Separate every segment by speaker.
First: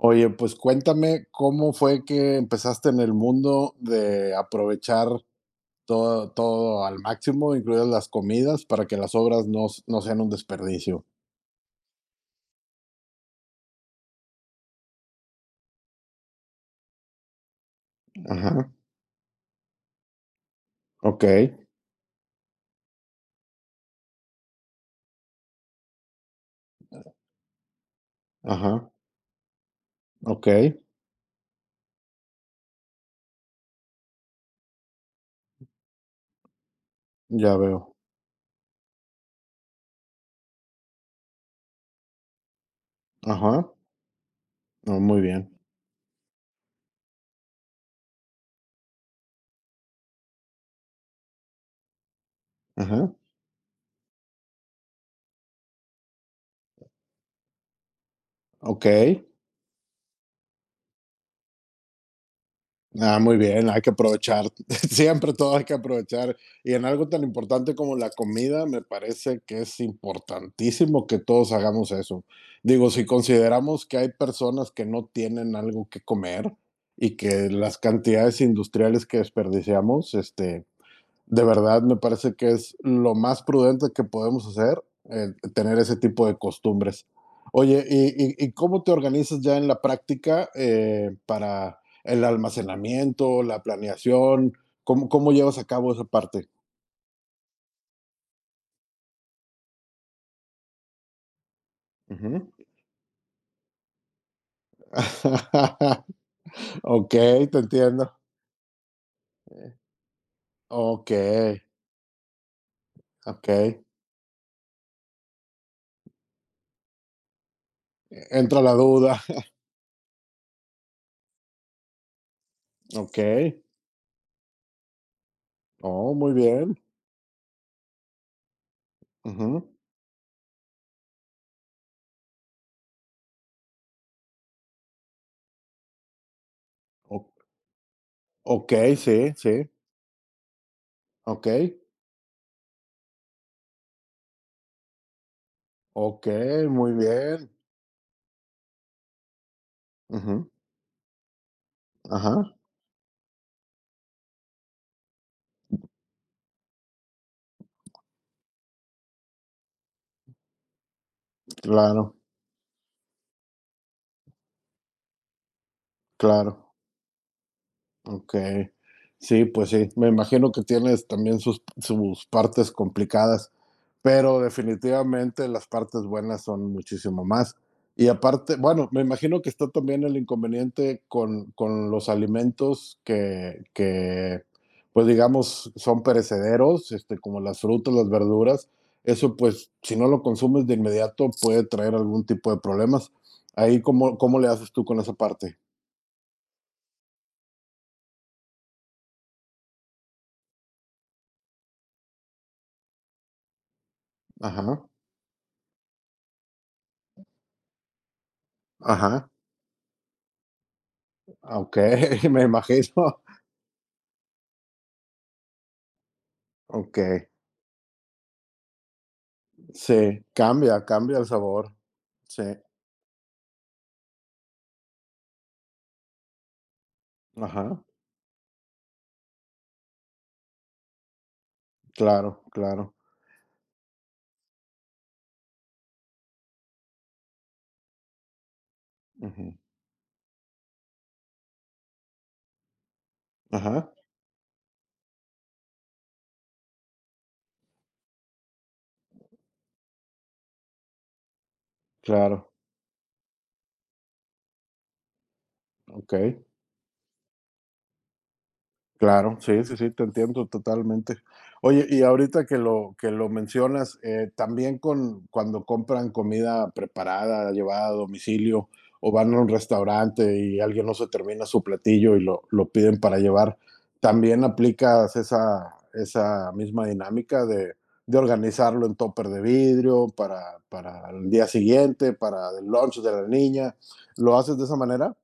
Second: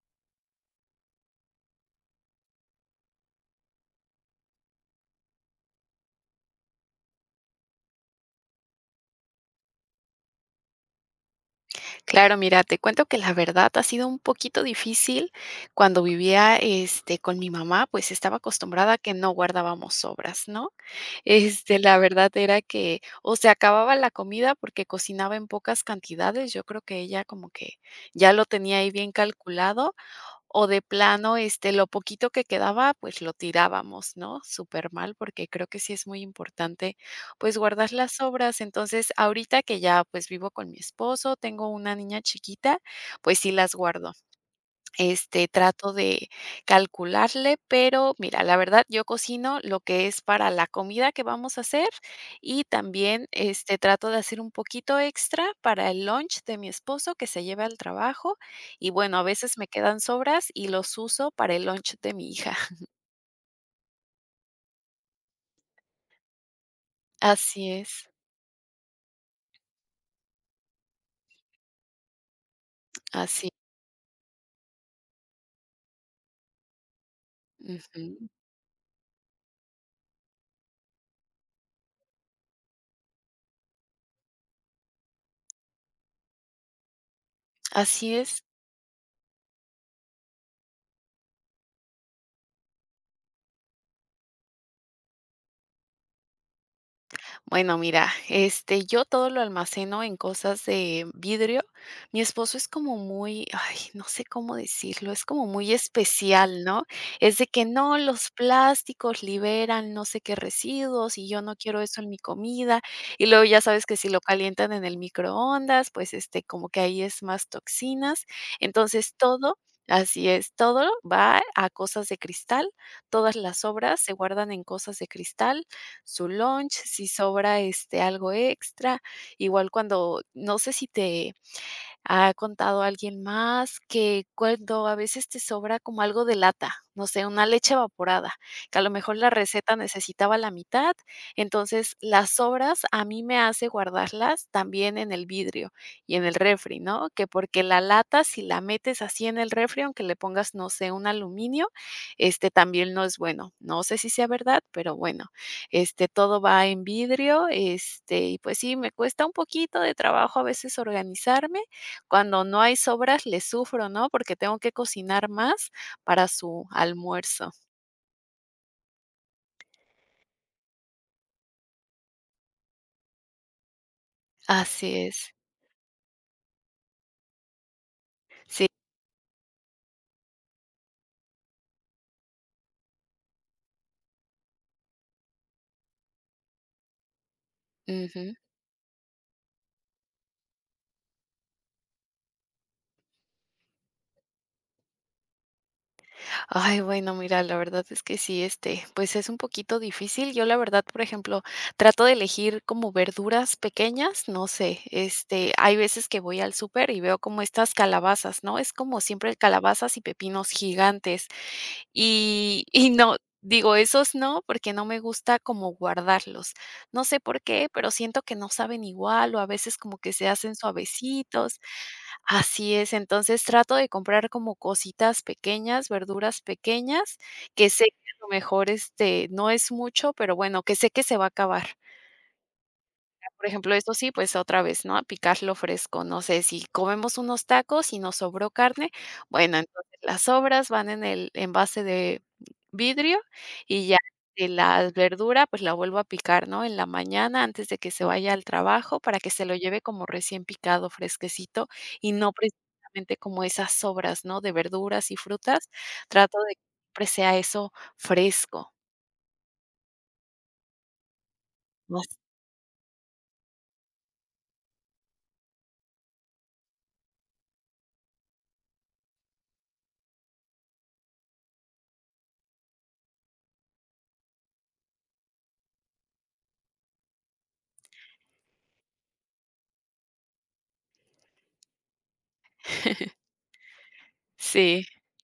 Speaker 1: Oye, pues cuéntame cómo fue que empezaste en el mundo de aprovechar todo, todo al máximo, incluidas las comidas, para que las obras no sean un desperdicio.
Speaker 2: Claro, mira, te cuento que la verdad ha sido un poquito difícil. Cuando vivía, este, con mi mamá, pues, estaba
Speaker 1: Ajá,
Speaker 2: acostumbrada a que no guardábamos sobras, ¿no?
Speaker 1: ok,
Speaker 2: Este, la verdad era que o se acababa la comida porque cocinaba en pocas cantidades. Yo creo que ella como que ya lo tenía ahí
Speaker 1: ajá,
Speaker 2: bien calculado
Speaker 1: ok,
Speaker 2: o de plano, este, lo poquito que quedaba, pues lo tirábamos, ¿no? Súper mal porque creo que sí es muy importante,
Speaker 1: ya
Speaker 2: pues guardar
Speaker 1: veo.
Speaker 2: las sobras. Entonces, ahorita que ya, pues vivo con mi esposo, tengo una niña chiquita, pues sí
Speaker 1: Ajá,
Speaker 2: las guardo.
Speaker 1: no, muy
Speaker 2: Este,
Speaker 1: bien.
Speaker 2: trato de calcularle, pero mira, la verdad, yo cocino lo que es para la comida que vamos a hacer y
Speaker 1: Ajá,
Speaker 2: también, este, trato de hacer un poquito extra para el lunch de mi esposo que se lleva al trabajo
Speaker 1: ok.
Speaker 2: y, bueno, a veces me quedan sobras y los uso para el lunch de mi hija.
Speaker 1: Ah, muy bien, hay que aprovechar, siempre todo hay que aprovechar. Y en algo tan
Speaker 2: Así
Speaker 1: importante como
Speaker 2: es,
Speaker 1: la comida, me parece que es importantísimo que todos hagamos eso. Digo, si
Speaker 2: así
Speaker 1: consideramos que hay personas que no tienen algo que comer y que las
Speaker 2: ujú,
Speaker 1: cantidades industriales que desperdiciamos, este, de verdad me parece que es lo más prudente que podemos hacer, tener ese tipo de costumbres. Oye, ¿y,
Speaker 2: así
Speaker 1: y,
Speaker 2: es.
Speaker 1: y cómo te organizas ya en la práctica para el almacenamiento, la planeación? ¿Cómo llevas a cabo esa parte?
Speaker 2: Bueno, mira, este, yo todo lo almaceno en cosas de vidrio. Mi
Speaker 1: Ujú.
Speaker 2: esposo es como muy, ay, no sé cómo decirlo, es como muy especial, ¿no?
Speaker 1: Ok,
Speaker 2: Es de
Speaker 1: te
Speaker 2: que no,
Speaker 1: entiendo.
Speaker 2: los plásticos liberan no sé qué
Speaker 1: Ok,
Speaker 2: residuos y yo no quiero eso en mi comida. Y luego
Speaker 1: ok.
Speaker 2: ya sabes que si lo calientan en el microondas, pues este, como que ahí es más toxinas.
Speaker 1: Entra la
Speaker 2: Entonces
Speaker 1: duda.
Speaker 2: todo, así es, todo va a cosas de cristal.
Speaker 1: Ok.
Speaker 2: Todas las obras se guardan en cosas de cristal,
Speaker 1: Oh,
Speaker 2: su
Speaker 1: muy
Speaker 2: lunch,
Speaker 1: bien.
Speaker 2: si sobra, este, algo extra. Igual
Speaker 1: Ujú.
Speaker 2: cuando no sé si te ha contado alguien más que cuando a veces te sobra como algo de lata, no sé,
Speaker 1: O-
Speaker 2: una leche evaporada,
Speaker 1: ok,
Speaker 2: que a lo mejor la
Speaker 1: sí, sí.
Speaker 2: receta necesitaba la mitad,
Speaker 1: Ok,
Speaker 2: entonces las sobras a mí me hace guardarlas también en el vidrio y en
Speaker 1: ok,
Speaker 2: el refri,
Speaker 1: muy
Speaker 2: ¿no? Que
Speaker 1: bien.
Speaker 2: porque la lata, si la metes así en el refri, aunque le
Speaker 1: Ujú,
Speaker 2: pongas, no sé, un aluminio, este
Speaker 1: ajá,
Speaker 2: también no es bueno. No sé si sea verdad, pero bueno, este todo va en vidrio, este, y pues sí, me cuesta un poquito de trabajo a veces organizarme
Speaker 1: claro,
Speaker 2: cuando no hay sobras le sufro, ¿no? Porque tengo que cocinar más para su
Speaker 1: claro.
Speaker 2: almuerzo.
Speaker 1: Okey. Sí, pues sí, me imagino que tienes también sus partes complicadas, pero
Speaker 2: Así es.
Speaker 1: definitivamente las partes buenas son muchísimo más. Y aparte,
Speaker 2: Sí.
Speaker 1: bueno, me imagino que está también el inconveniente con los alimentos que, pues, digamos, son perecederos, este, como las frutas, las
Speaker 2: Ujú.
Speaker 1: verduras. Eso, pues, si no lo consumes de inmediato, puede traer algún tipo de problemas. Ahí, ¿cómo le haces tú con esa parte?
Speaker 2: Ay, bueno, mira, la verdad es que sí, este, pues es un poquito difícil. Yo, la verdad, por ejemplo, trato de elegir como verduras pequeñas, no sé,
Speaker 1: Ajá,
Speaker 2: este, hay veces que voy al súper y veo como estas calabazas, ¿no? Es como
Speaker 1: ajá.
Speaker 2: siempre calabazas y pepinos gigantes.
Speaker 1: Ah, ok, me
Speaker 2: Y y no,
Speaker 1: imagino.
Speaker 2: digo, esos no, porque no me gusta como guardarlos.
Speaker 1: Ok,
Speaker 2: No sé por qué, pero siento que no saben igual, o a veces como que
Speaker 1: sí,
Speaker 2: se hacen
Speaker 1: cambia, cambia el
Speaker 2: suavecitos.
Speaker 1: sabor. Sí,
Speaker 2: Así es, entonces trato de comprar como cositas pequeñas, verduras pequeñas, que
Speaker 1: ajá,
Speaker 2: sé que a lo mejor, este, no es mucho, pero bueno, que sé que se va a acabar.
Speaker 1: claro, claro.
Speaker 2: Por ejemplo, eso sí, pues otra vez, ¿no? Picarlo fresco. No sé, si comemos unos tacos y nos sobró carne,
Speaker 1: Ujú,
Speaker 2: bueno, entonces las sobras van en el envase de vidrio y
Speaker 1: ajá,
Speaker 2: ya de la verdura, pues la vuelvo a picar, ¿no? En la mañana antes de que se vaya al trabajo para que se lo lleve como recién picado, fresquecito y no
Speaker 1: claro,
Speaker 2: precisamente como esas sobras, ¿no? De verduras y frutas.
Speaker 1: ok.
Speaker 2: Trato de que siempre sea eso fresco.
Speaker 1: Claro, sí, sí, sí, te entiendo totalmente. Oye,
Speaker 2: No.
Speaker 1: y ahorita que lo mencionas, también con cuando compran comida preparada, llevada a domicilio, o van a un restaurante y alguien no se termina su platillo y lo piden para llevar, ¿también aplicas esa misma dinámica de organizarlo en tóper de vidrio para el día siguiente, para el lunch de la niña? ¿Lo haces de esa
Speaker 2: Sí.
Speaker 1: manera?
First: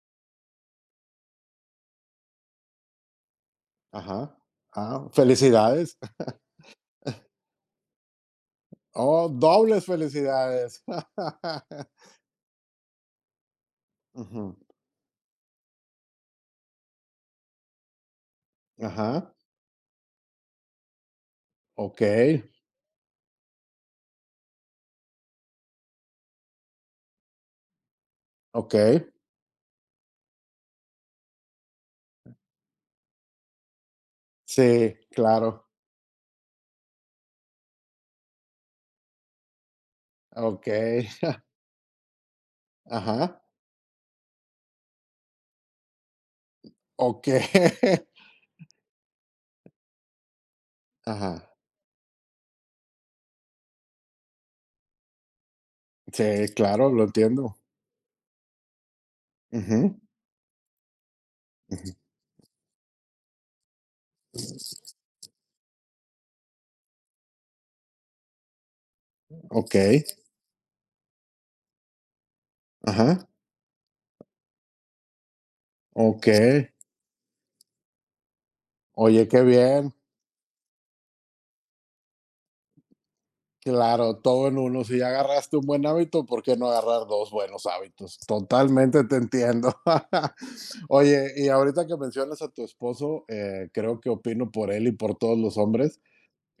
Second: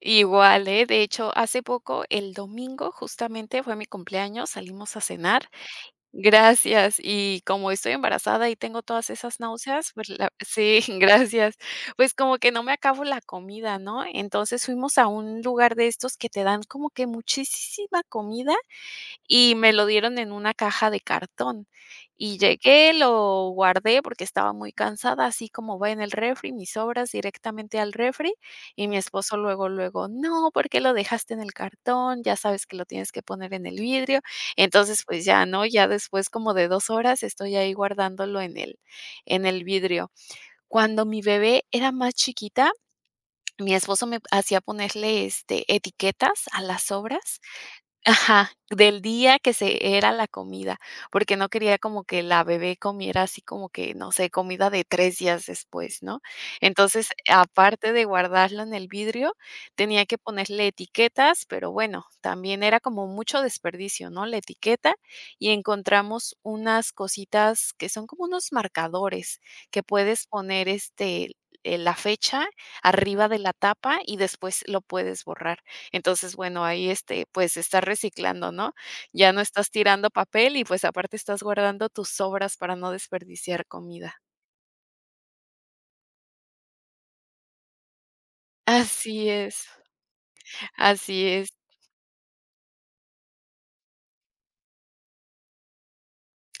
Speaker 2: Igual, ¿eh? De hecho, hace poco, el domingo, justamente fue mi
Speaker 1: Ajá.
Speaker 2: cumpleaños, salimos a
Speaker 1: Ah,
Speaker 2: cenar.
Speaker 1: felicidades.
Speaker 2: Gracias. Y como estoy embarazada y tengo todas
Speaker 1: Oh,
Speaker 2: esas
Speaker 1: dobles
Speaker 2: náuseas, pues la sí,
Speaker 1: felicidades.
Speaker 2: gracias. Pues como que no me acabo la comida, ¿no?
Speaker 1: Ujú,
Speaker 2: Entonces fuimos a un lugar de estos que te dan como que muchísima comida
Speaker 1: ajá.
Speaker 2: y me lo dieron en una caja de cartón.
Speaker 1: Ok,
Speaker 2: Y llegué, lo guardé porque estaba muy cansada, así como va en el refri, mis sobras directamente al refri,
Speaker 1: ok.
Speaker 2: y mi esposo luego, luego: "No, ¿por qué lo dejaste en el cartón? Ya sabes que lo tienes que poner en el vidrio".
Speaker 1: Sí,
Speaker 2: Entonces, pues ya, ¿no?
Speaker 1: claro.
Speaker 2: Ya después como de 2 horas estoy ahí guardándolo en el vidrio.
Speaker 1: Ok.
Speaker 2: Cuando mi bebé era más chiquita,
Speaker 1: Ajá.
Speaker 2: mi esposo me hacía ponerle, este, etiquetas a las
Speaker 1: Ok.
Speaker 2: sobras. Ajá, del día que se era la comida, porque no
Speaker 1: Ajá.
Speaker 2: quería como que la bebé comiera así como que, no sé, comida de 3 días después, ¿no?
Speaker 1: Sí, claro, lo
Speaker 2: Entonces,
Speaker 1: entiendo.
Speaker 2: aparte de guardarlo en el vidrio,
Speaker 1: Ujú,
Speaker 2: tenía que ponerle etiquetas, pero
Speaker 1: ujú,
Speaker 2: bueno, también era como mucho desperdicio, ¿no? La etiqueta y encontramos unas cositas que son como unos marcadores
Speaker 1: ok.
Speaker 2: que puedes poner, este, la fecha arriba
Speaker 1: Ajá.
Speaker 2: de la tapa y después lo puedes borrar.
Speaker 1: Ok.
Speaker 2: Entonces, bueno, ahí, este, pues, estás reciclando, ¿no?
Speaker 1: Oye,
Speaker 2: Ya no
Speaker 1: qué
Speaker 2: estás
Speaker 1: bien.
Speaker 2: tirando papel y, pues, aparte estás guardando tus sobras para no desperdiciar comida.
Speaker 1: Claro, todo en uno. Si ya agarraste un buen hábito, ¿por qué no agarrar dos buenos hábitos? Totalmente te
Speaker 2: Así es,
Speaker 1: entiendo.
Speaker 2: así
Speaker 1: Oye, y
Speaker 2: es.
Speaker 1: ahorita que mencionas a tu esposo, creo que opino por él y por todos los hombres.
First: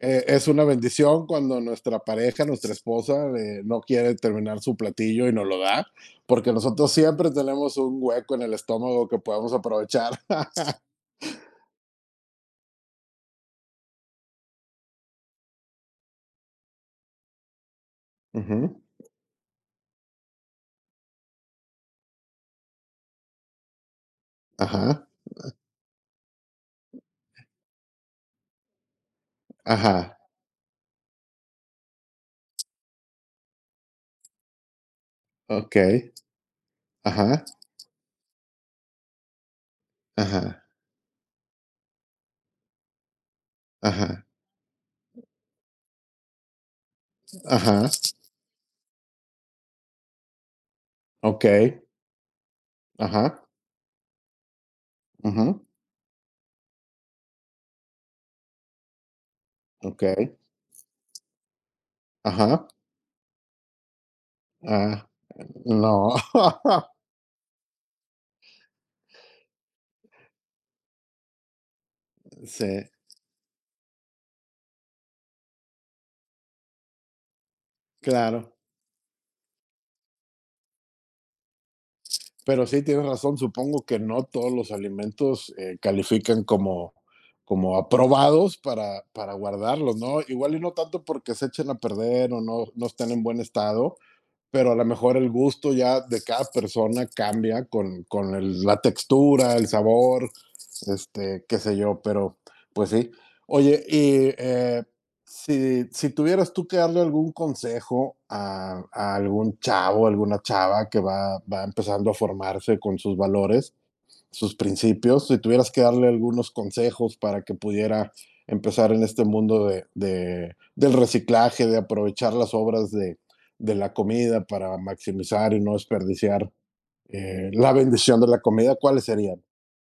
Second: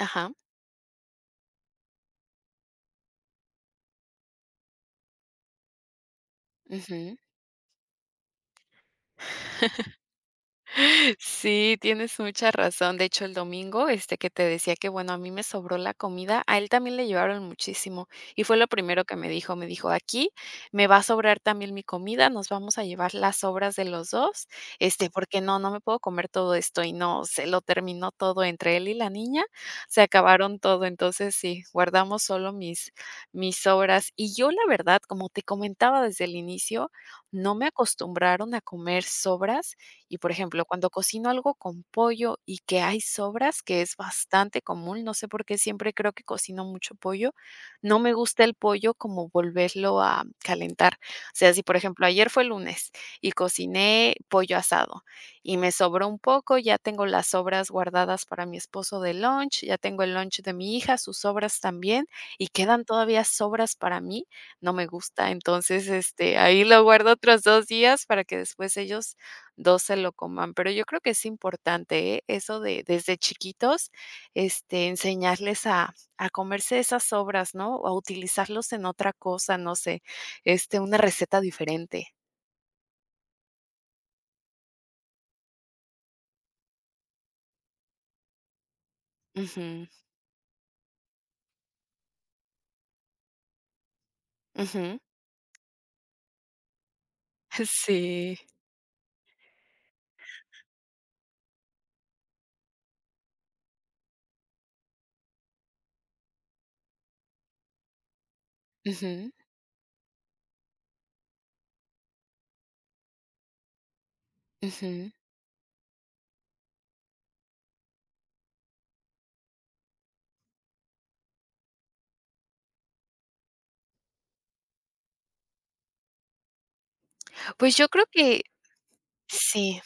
Speaker 1: Es una bendición cuando nuestra pareja, nuestra esposa, no quiere terminar su platillo y nos lo da, porque nosotros
Speaker 2: ujú.
Speaker 1: siempre tenemos un hueco en el estómago que podemos aprovechar.
Speaker 2: Sí, tienes mucha razón. De hecho, el domingo, este, que te decía que, bueno, a mí me sobró la comida, a él también le llevaron muchísimo. Y fue lo
Speaker 1: Ujú,
Speaker 2: primero que me dijo, aquí me va a sobrar también mi comida, nos vamos a llevar las sobras de los dos,
Speaker 1: ajá,
Speaker 2: este, porque no, no me puedo comer todo esto y no, se lo terminó todo entre él y la niña, se
Speaker 1: ajá,
Speaker 2: acabaron todo. Entonces, sí, guardamos solo mis sobras. Y yo, la verdad, como te
Speaker 1: ok,
Speaker 2: comentaba desde el inicio,
Speaker 1: ajá,
Speaker 2: no me acostumbraron a comer sobras y, por ejemplo,
Speaker 1: ajá,
Speaker 2: cuando cocino algo con pollo y que hay sobras, que es
Speaker 1: ajá,
Speaker 2: bastante común, no sé por qué siempre creo que cocino mucho pollo,
Speaker 1: ajá,
Speaker 2: no me gusta el pollo como volverlo a calentar. O
Speaker 1: ok,
Speaker 2: sea, si por ejemplo ayer fue lunes y
Speaker 1: ajá.
Speaker 2: cociné pollo asado y
Speaker 1: Ujú,
Speaker 2: me sobró un poco, ya tengo las sobras guardadas para mi esposo de lunch, ya tengo el
Speaker 1: okey.
Speaker 2: lunch de mi hija, sus sobras también, y
Speaker 1: Ajá.
Speaker 2: quedan todavía sobras para mí, no me
Speaker 1: Ah,
Speaker 2: gusta. Entonces,
Speaker 1: no.
Speaker 2: este, ahí lo guardo otros 2 días para que después ellos 2 se lo coman, pero yo creo que es importante, ¿eh? Eso de
Speaker 1: Sí,
Speaker 2: desde chiquitos, este, enseñarles a comerse esas sobras, ¿no? O a
Speaker 1: claro.
Speaker 2: utilizarlos en otra cosa, no sé, este, una receta diferente.
Speaker 1: Pero sí, tienes razón, supongo que no todos los alimentos, califican como como aprobados para
Speaker 2: Ujú,
Speaker 1: guardarlos, ¿no? Igual y no tanto porque se echen a perder o no estén en buen estado, pero a lo
Speaker 2: ujú.
Speaker 1: mejor el gusto ya de cada persona cambia con
Speaker 2: Sí.
Speaker 1: el- la textura, el sabor, este, qué sé yo, pero pues sí. Oye, y si tuvieras tú que darle algún consejo a
Speaker 2: Ujú,
Speaker 1: algún chavo, alguna chava que va empezando a formarse con sus valores, sus
Speaker 2: ujú.
Speaker 1: principios. Si tuvieras que darle algunos consejos para que pudiera empezar en este mundo de, del reciclaje, de aprovechar las obras de la comida para maximizar y no desperdiciar la
Speaker 2: Pues yo creo
Speaker 1: bendición de la
Speaker 2: que
Speaker 1: comida, ¿cuáles serían?
Speaker 2: sí.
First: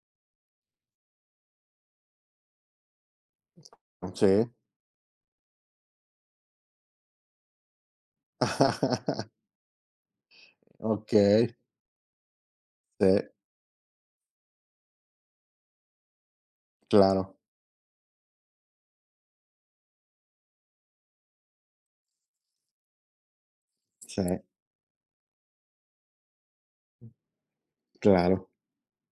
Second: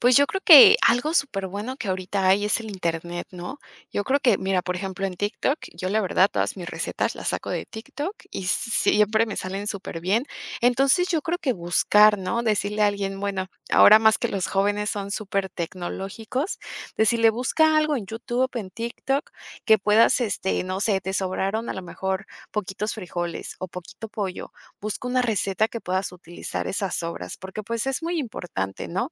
Speaker 2: Pues yo creo que algo súper bueno que ahorita hay es el internet, ¿no? Yo creo que,
Speaker 1: Sí.
Speaker 2: mira, por ejemplo, en TikTok, yo la verdad todas mis recetas las saco de TikTok y siempre me salen súper bien. Entonces,
Speaker 1: Ok,
Speaker 2: yo creo que buscar, ¿no? Decirle a alguien,
Speaker 1: sí,
Speaker 2: bueno, ahora más que los jóvenes son súper tecnológicos, decirle:
Speaker 1: claro,
Speaker 2: "Busca algo en YouTube, en TikTok, que puedas, este, no sé, te sobraron a lo mejor poquitos frijoles o poquito
Speaker 1: sí,
Speaker 2: pollo, busca una receta que puedas utilizar esas sobras", porque, pues, es muy
Speaker 1: claro,
Speaker 2: importante, ¿no?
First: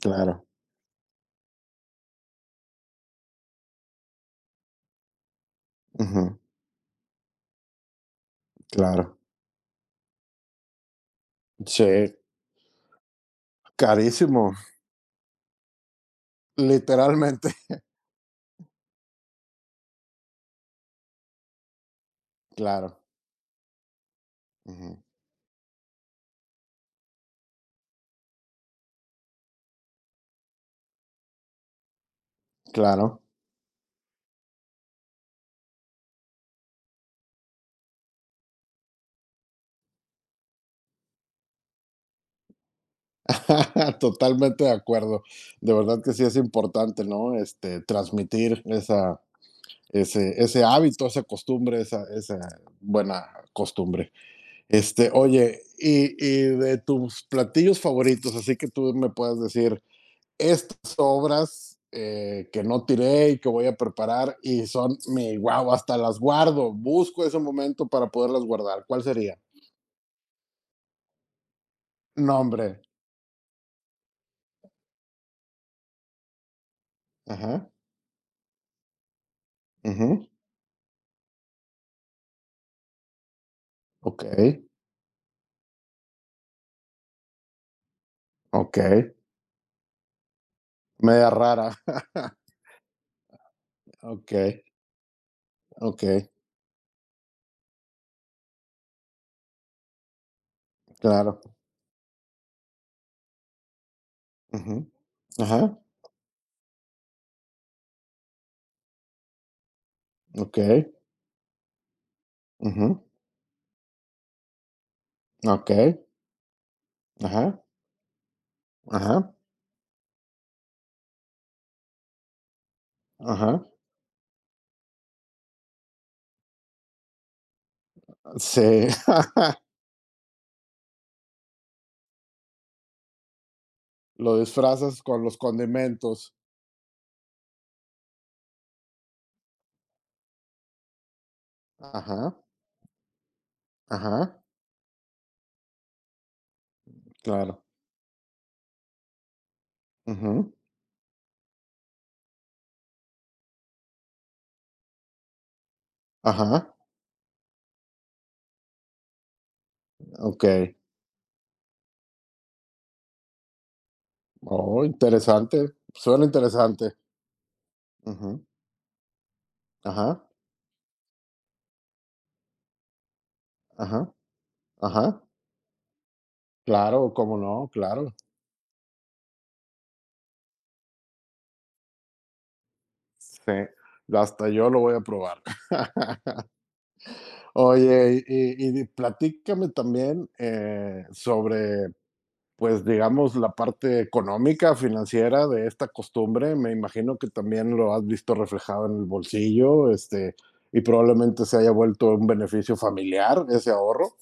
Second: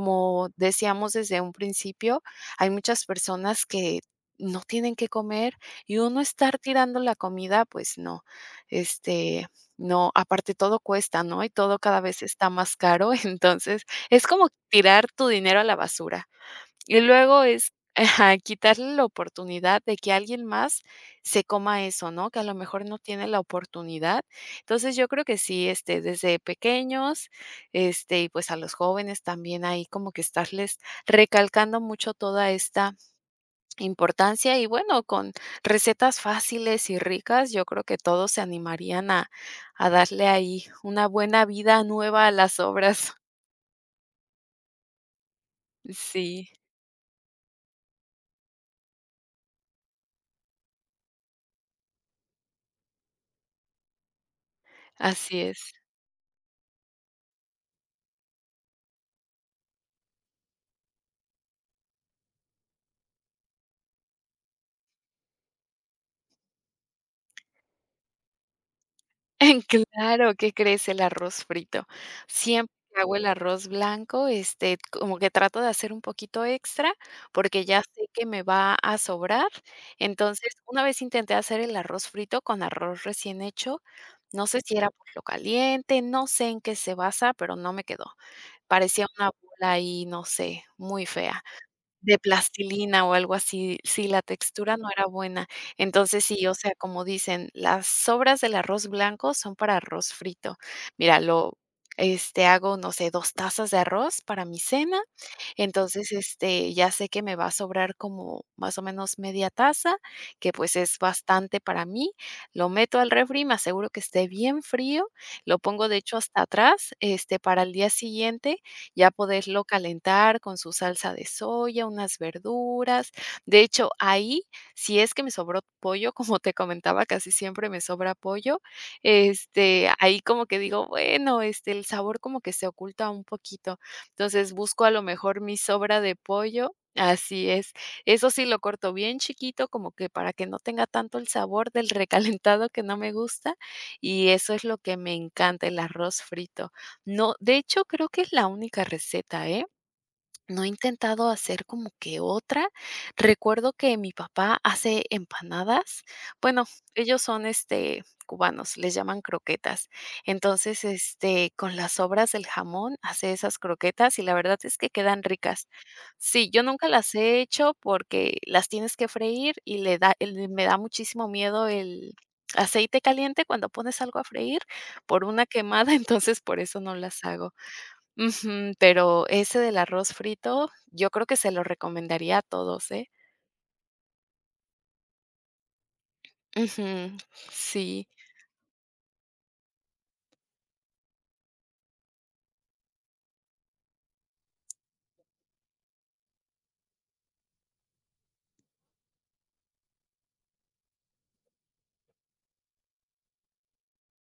Speaker 1: claro,
Speaker 2: decíamos desde un principio, hay muchas personas que no tienen que comer y uno
Speaker 1: ujú,
Speaker 2: estar tirando la comida, pues no,
Speaker 1: claro,
Speaker 2: este, no, aparte todo cuesta, ¿no? Y todo
Speaker 1: sí,
Speaker 2: cada vez está más caro, entonces es como
Speaker 1: carísimo,
Speaker 2: tirar tu dinero a la basura. Y luego
Speaker 1: literalmente,
Speaker 2: es ajá, quitarle la oportunidad de que alguien más se coma eso, ¿no? Que a lo mejor
Speaker 1: claro,
Speaker 2: no tiene la oportunidad. Entonces,
Speaker 1: ujú,
Speaker 2: yo creo que sí, este, desde pequeños, este, y pues a los jóvenes también ahí como que estarles recalcando mucho toda esta
Speaker 1: claro.
Speaker 2: importancia y bueno, con recetas fáciles y ricas, yo creo que todos se animarían a darle ahí una buena vida nueva a las obras.
Speaker 1: Totalmente de acuerdo. De verdad que sí es
Speaker 2: Sí,
Speaker 1: importante, ¿no? Este, transmitir esa, ese hábito, esa costumbre, esa buena costumbre. Este,
Speaker 2: así
Speaker 1: oye,
Speaker 2: es.
Speaker 1: y de tus platillos favoritos, así que tú me puedes decir estas obras que no tiré y que voy a preparar y son mi guau, hasta las guardo. Busco ese momento para poderlas guardar. ¿Cuál sería?
Speaker 2: Claro, ¿qué crees? El arroz frito.
Speaker 1: Nombre.
Speaker 2: Siempre que hago el arroz blanco, este, como que trato de hacer un poquito extra, porque
Speaker 1: Ajá.
Speaker 2: ya sé que me va a sobrar.
Speaker 1: Ujú,
Speaker 2: Entonces, una vez intenté hacer el arroz frito con arroz recién hecho.
Speaker 1: ok.
Speaker 2: No sé si era por lo caliente, no sé en qué se basa, pero no me quedó.
Speaker 1: Ok.
Speaker 2: Parecía una bola ahí, no sé, muy
Speaker 1: Media
Speaker 2: fea.
Speaker 1: rara.
Speaker 2: De plastilina o algo así, sí, la
Speaker 1: Ok,
Speaker 2: textura no era buena.
Speaker 1: ok,
Speaker 2: Entonces sí, o sea, como dicen, las sobras del arroz blanco son para arroz frito. Mira,
Speaker 1: claro.
Speaker 2: lo, este, hago, no sé, 2 tazas de arroz para mi
Speaker 1: Ujú,
Speaker 2: cena,
Speaker 1: ajá,
Speaker 2: entonces, este, ya sé que me va a sobrar como más o menos media taza, que
Speaker 1: ok,
Speaker 2: pues es bastante para mí, lo meto
Speaker 1: ujú,
Speaker 2: al refri, me aseguro que esté bien frío, lo
Speaker 1: ok,
Speaker 2: pongo de hecho hasta atrás, este, para
Speaker 1: ajá,
Speaker 2: el día siguiente ya
Speaker 1: ajá,
Speaker 2: poderlo calentar con su salsa de soya, unas verduras. De
Speaker 1: ajá.
Speaker 2: hecho, ahí, si es que me sobró pollo, como te comentaba, casi siempre me sobra pollo,
Speaker 1: Sí,
Speaker 2: este, ahí como que digo, bueno, este, el sabor como que se oculta un poquito.
Speaker 1: lo
Speaker 2: Entonces, busco a lo
Speaker 1: disfrazas con los
Speaker 2: mejor mi sobra de
Speaker 1: condimentos.
Speaker 2: pollo. Así es. Eso sí lo corto bien chiquito, como que para que no tenga tanto el sabor del
Speaker 1: Ajá,
Speaker 2: recalentado que no me gusta. Y
Speaker 1: ajá,
Speaker 2: eso es lo que me encanta, el arroz frito. No, de
Speaker 1: claro.
Speaker 2: hecho, creo que es la única receta, ¿eh?
Speaker 1: Ujú,
Speaker 2: No he intentado hacer como que otra. Recuerdo que mi papá hace empanadas.
Speaker 1: ajá,
Speaker 2: Bueno, ellos son, este, cubanos, les llaman croquetas.
Speaker 1: ok.
Speaker 2: Entonces, este, con las sobras del jamón hace esas croquetas y la verdad es
Speaker 1: Oh,
Speaker 2: que quedan ricas.
Speaker 1: interesante. Suena
Speaker 2: Sí, yo nunca
Speaker 1: interesante.
Speaker 2: las he hecho porque
Speaker 1: Ujú,
Speaker 2: las tienes que freír y le da,
Speaker 1: ajá,
Speaker 2: me da muchísimo miedo el aceite caliente cuando pones
Speaker 1: ajá,
Speaker 2: algo a freír
Speaker 1: ajá.
Speaker 2: por una quemada, entonces por eso no
Speaker 1: Claro,
Speaker 2: las
Speaker 1: cómo
Speaker 2: hago.
Speaker 1: no, claro.
Speaker 2: Ujú, pero ese del arroz frito, yo creo que se lo recomendaría a todos, ¿eh?
Speaker 1: Sí, hasta yo lo voy a probar.
Speaker 2: Ujú, sí.
Speaker 1: Oye, y platícame también, sobre, pues, digamos, la parte económica, financiera de esta costumbre. Me imagino que también lo has visto reflejado en el bolsillo, este, y probablemente se haya vuelto un beneficio familiar ese ahorro.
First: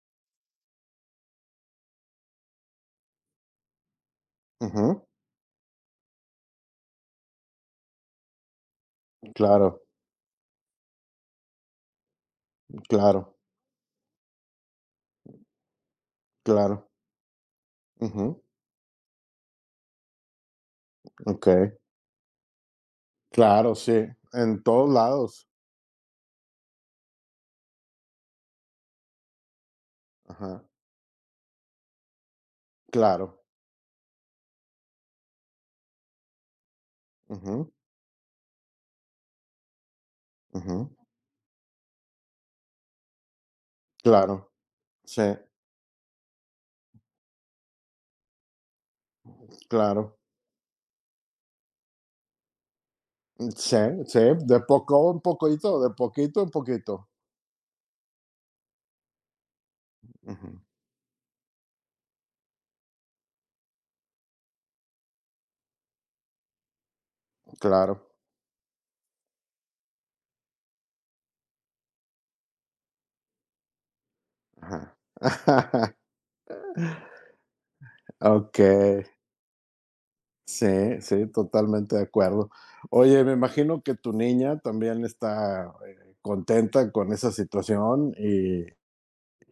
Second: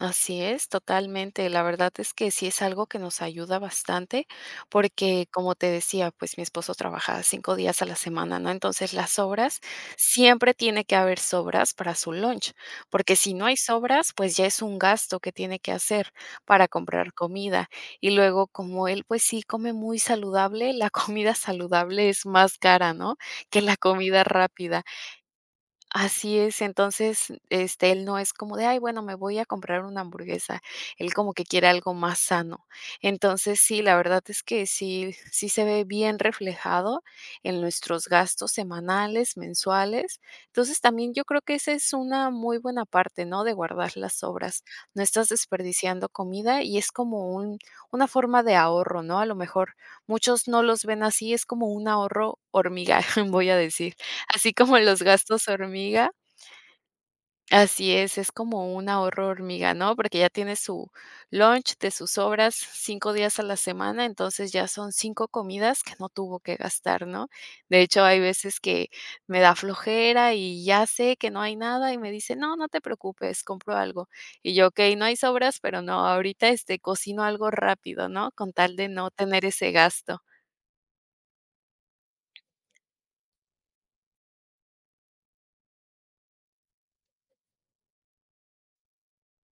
Speaker 2: Así es, totalmente. La verdad es que sí es algo que nos ayuda bastante,
Speaker 1: Ujú.
Speaker 2: porque como te decía, pues mi esposo trabaja 5 días a la semana, ¿no? Entonces las sobras,
Speaker 1: Claro,
Speaker 2: siempre tiene que haber sobras para su lunch, porque si
Speaker 1: claro,
Speaker 2: no hay sobras, pues ya es un gasto que tiene que hacer para
Speaker 1: claro.
Speaker 2: comprar comida. Y
Speaker 1: Ujú.
Speaker 2: luego, como él, pues sí come muy saludable, la comida
Speaker 1: Okey.
Speaker 2: saludable es más cara, ¿no? Que
Speaker 1: Claro,
Speaker 2: la
Speaker 1: sí,
Speaker 2: comida
Speaker 1: en
Speaker 2: rápida.
Speaker 1: todos lados.
Speaker 2: Así es, entonces, este, él no es como de: "Ay, bueno, me voy a comprar una hamburguesa".
Speaker 1: Ajá.
Speaker 2: Él como que quiere algo más sano.
Speaker 1: Claro.
Speaker 2: Entonces, sí, la verdad es que sí se ve bien reflejado en
Speaker 1: Ujú,
Speaker 2: nuestros gastos semanales, mensuales. Entonces,
Speaker 1: ujú.
Speaker 2: también yo creo que esa es una muy buena parte, ¿no?, de guardar las
Speaker 1: Claro.
Speaker 2: sobras. No
Speaker 1: Sí,
Speaker 2: estás desperdiciando comida y es como un una forma de ahorro, ¿no? A lo mejor
Speaker 1: claro.
Speaker 2: muchos no los ven así, es como un ahorro hormiga, voy a
Speaker 1: Sí,
Speaker 2: decir.
Speaker 1: sí,
Speaker 2: Así
Speaker 1: de
Speaker 2: como
Speaker 1: poco
Speaker 2: los
Speaker 1: en
Speaker 2: gastos
Speaker 1: poquito, de
Speaker 2: hormiga,
Speaker 1: poquito en poquito.
Speaker 2: así es como un ahorro hormiga, ¿no? Porque ya tiene
Speaker 1: Ujú,
Speaker 2: su lunch de sus sobras 5 días a la semana, entonces ya son 5 comidas que no tuvo que gastar, ¿no? De hecho,
Speaker 1: claro.
Speaker 2: hay veces que me da flojera y ya sé que no hay nada y me dice: "No, no te preocupes, compro algo". Y yo:
Speaker 1: Ajá.
Speaker 2: "Okey, no hay sobras, pero no, ahorita, este, cocino algo rápido", ¿no? Con tal de
Speaker 1: Okey.
Speaker 2: no tener ese gasto.
Speaker 1: Sí, sí, totalmente de acuerdo. Oye, me imagino que tu niña también está, contenta con esa situación y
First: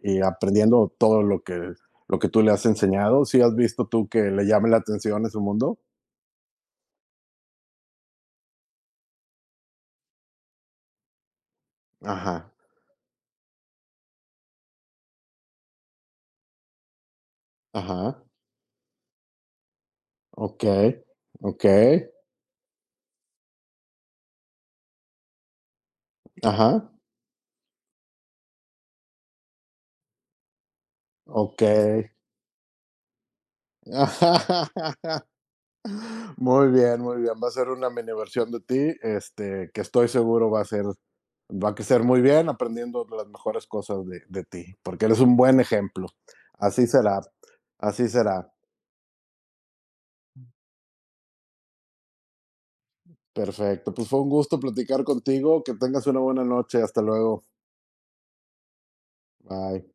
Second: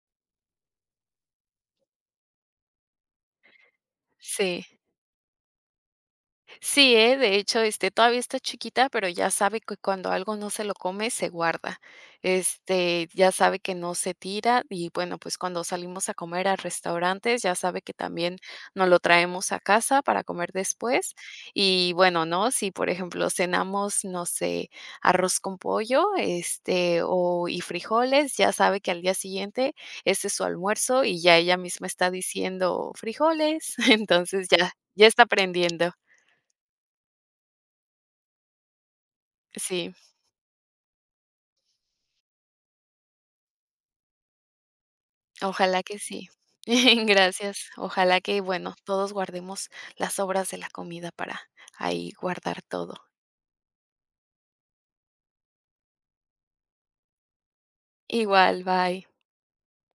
Speaker 1: aprendiendo todo lo que tú le has enseñado, ¿sí has visto tú que le
Speaker 2: Sí.
Speaker 1: llame la atención ese mundo?
Speaker 2: Sí, ¿eh? De hecho, este, todavía está chiquita, pero ya sabe que cuando algo no se lo come, se guarda.
Speaker 1: Ajá,
Speaker 2: Este, ya sabe que no se tira y bueno, pues cuando salimos a comer a restaurantes, ya sabe que
Speaker 1: ajá,
Speaker 2: también nos lo traemos a casa para comer
Speaker 1: okey,
Speaker 2: después. Y
Speaker 1: okey,
Speaker 2: bueno, ¿no? Si, por ejemplo, cenamos, no sé, arroz con pollo,
Speaker 1: ajá,
Speaker 2: este, o y frijoles, ya sabe que al día siguiente ese es su almuerzo y ya ella misma está
Speaker 1: okey.
Speaker 2: diciendo frijoles, entonces ya, ya está aprendiendo.
Speaker 1: Muy bien, muy bien. Va a ser una mini versión de ti, este, que
Speaker 2: Sí,
Speaker 1: estoy seguro va a ser, va a crecer muy bien aprendiendo las mejores cosas de ti, porque eres un buen
Speaker 2: ojalá que
Speaker 1: ejemplo.
Speaker 2: sí.
Speaker 1: Así será,
Speaker 2: Gracias.
Speaker 1: así
Speaker 2: Ojalá que,
Speaker 1: será.
Speaker 2: bueno, todos guardemos las sobras de la comida para ahí guardar todo.
Speaker 1: Perfecto. Pues fue un gusto platicar contigo. Que tengas una buena noche. Hasta luego.
Speaker 2: Igual, bye.
Speaker 1: Bye.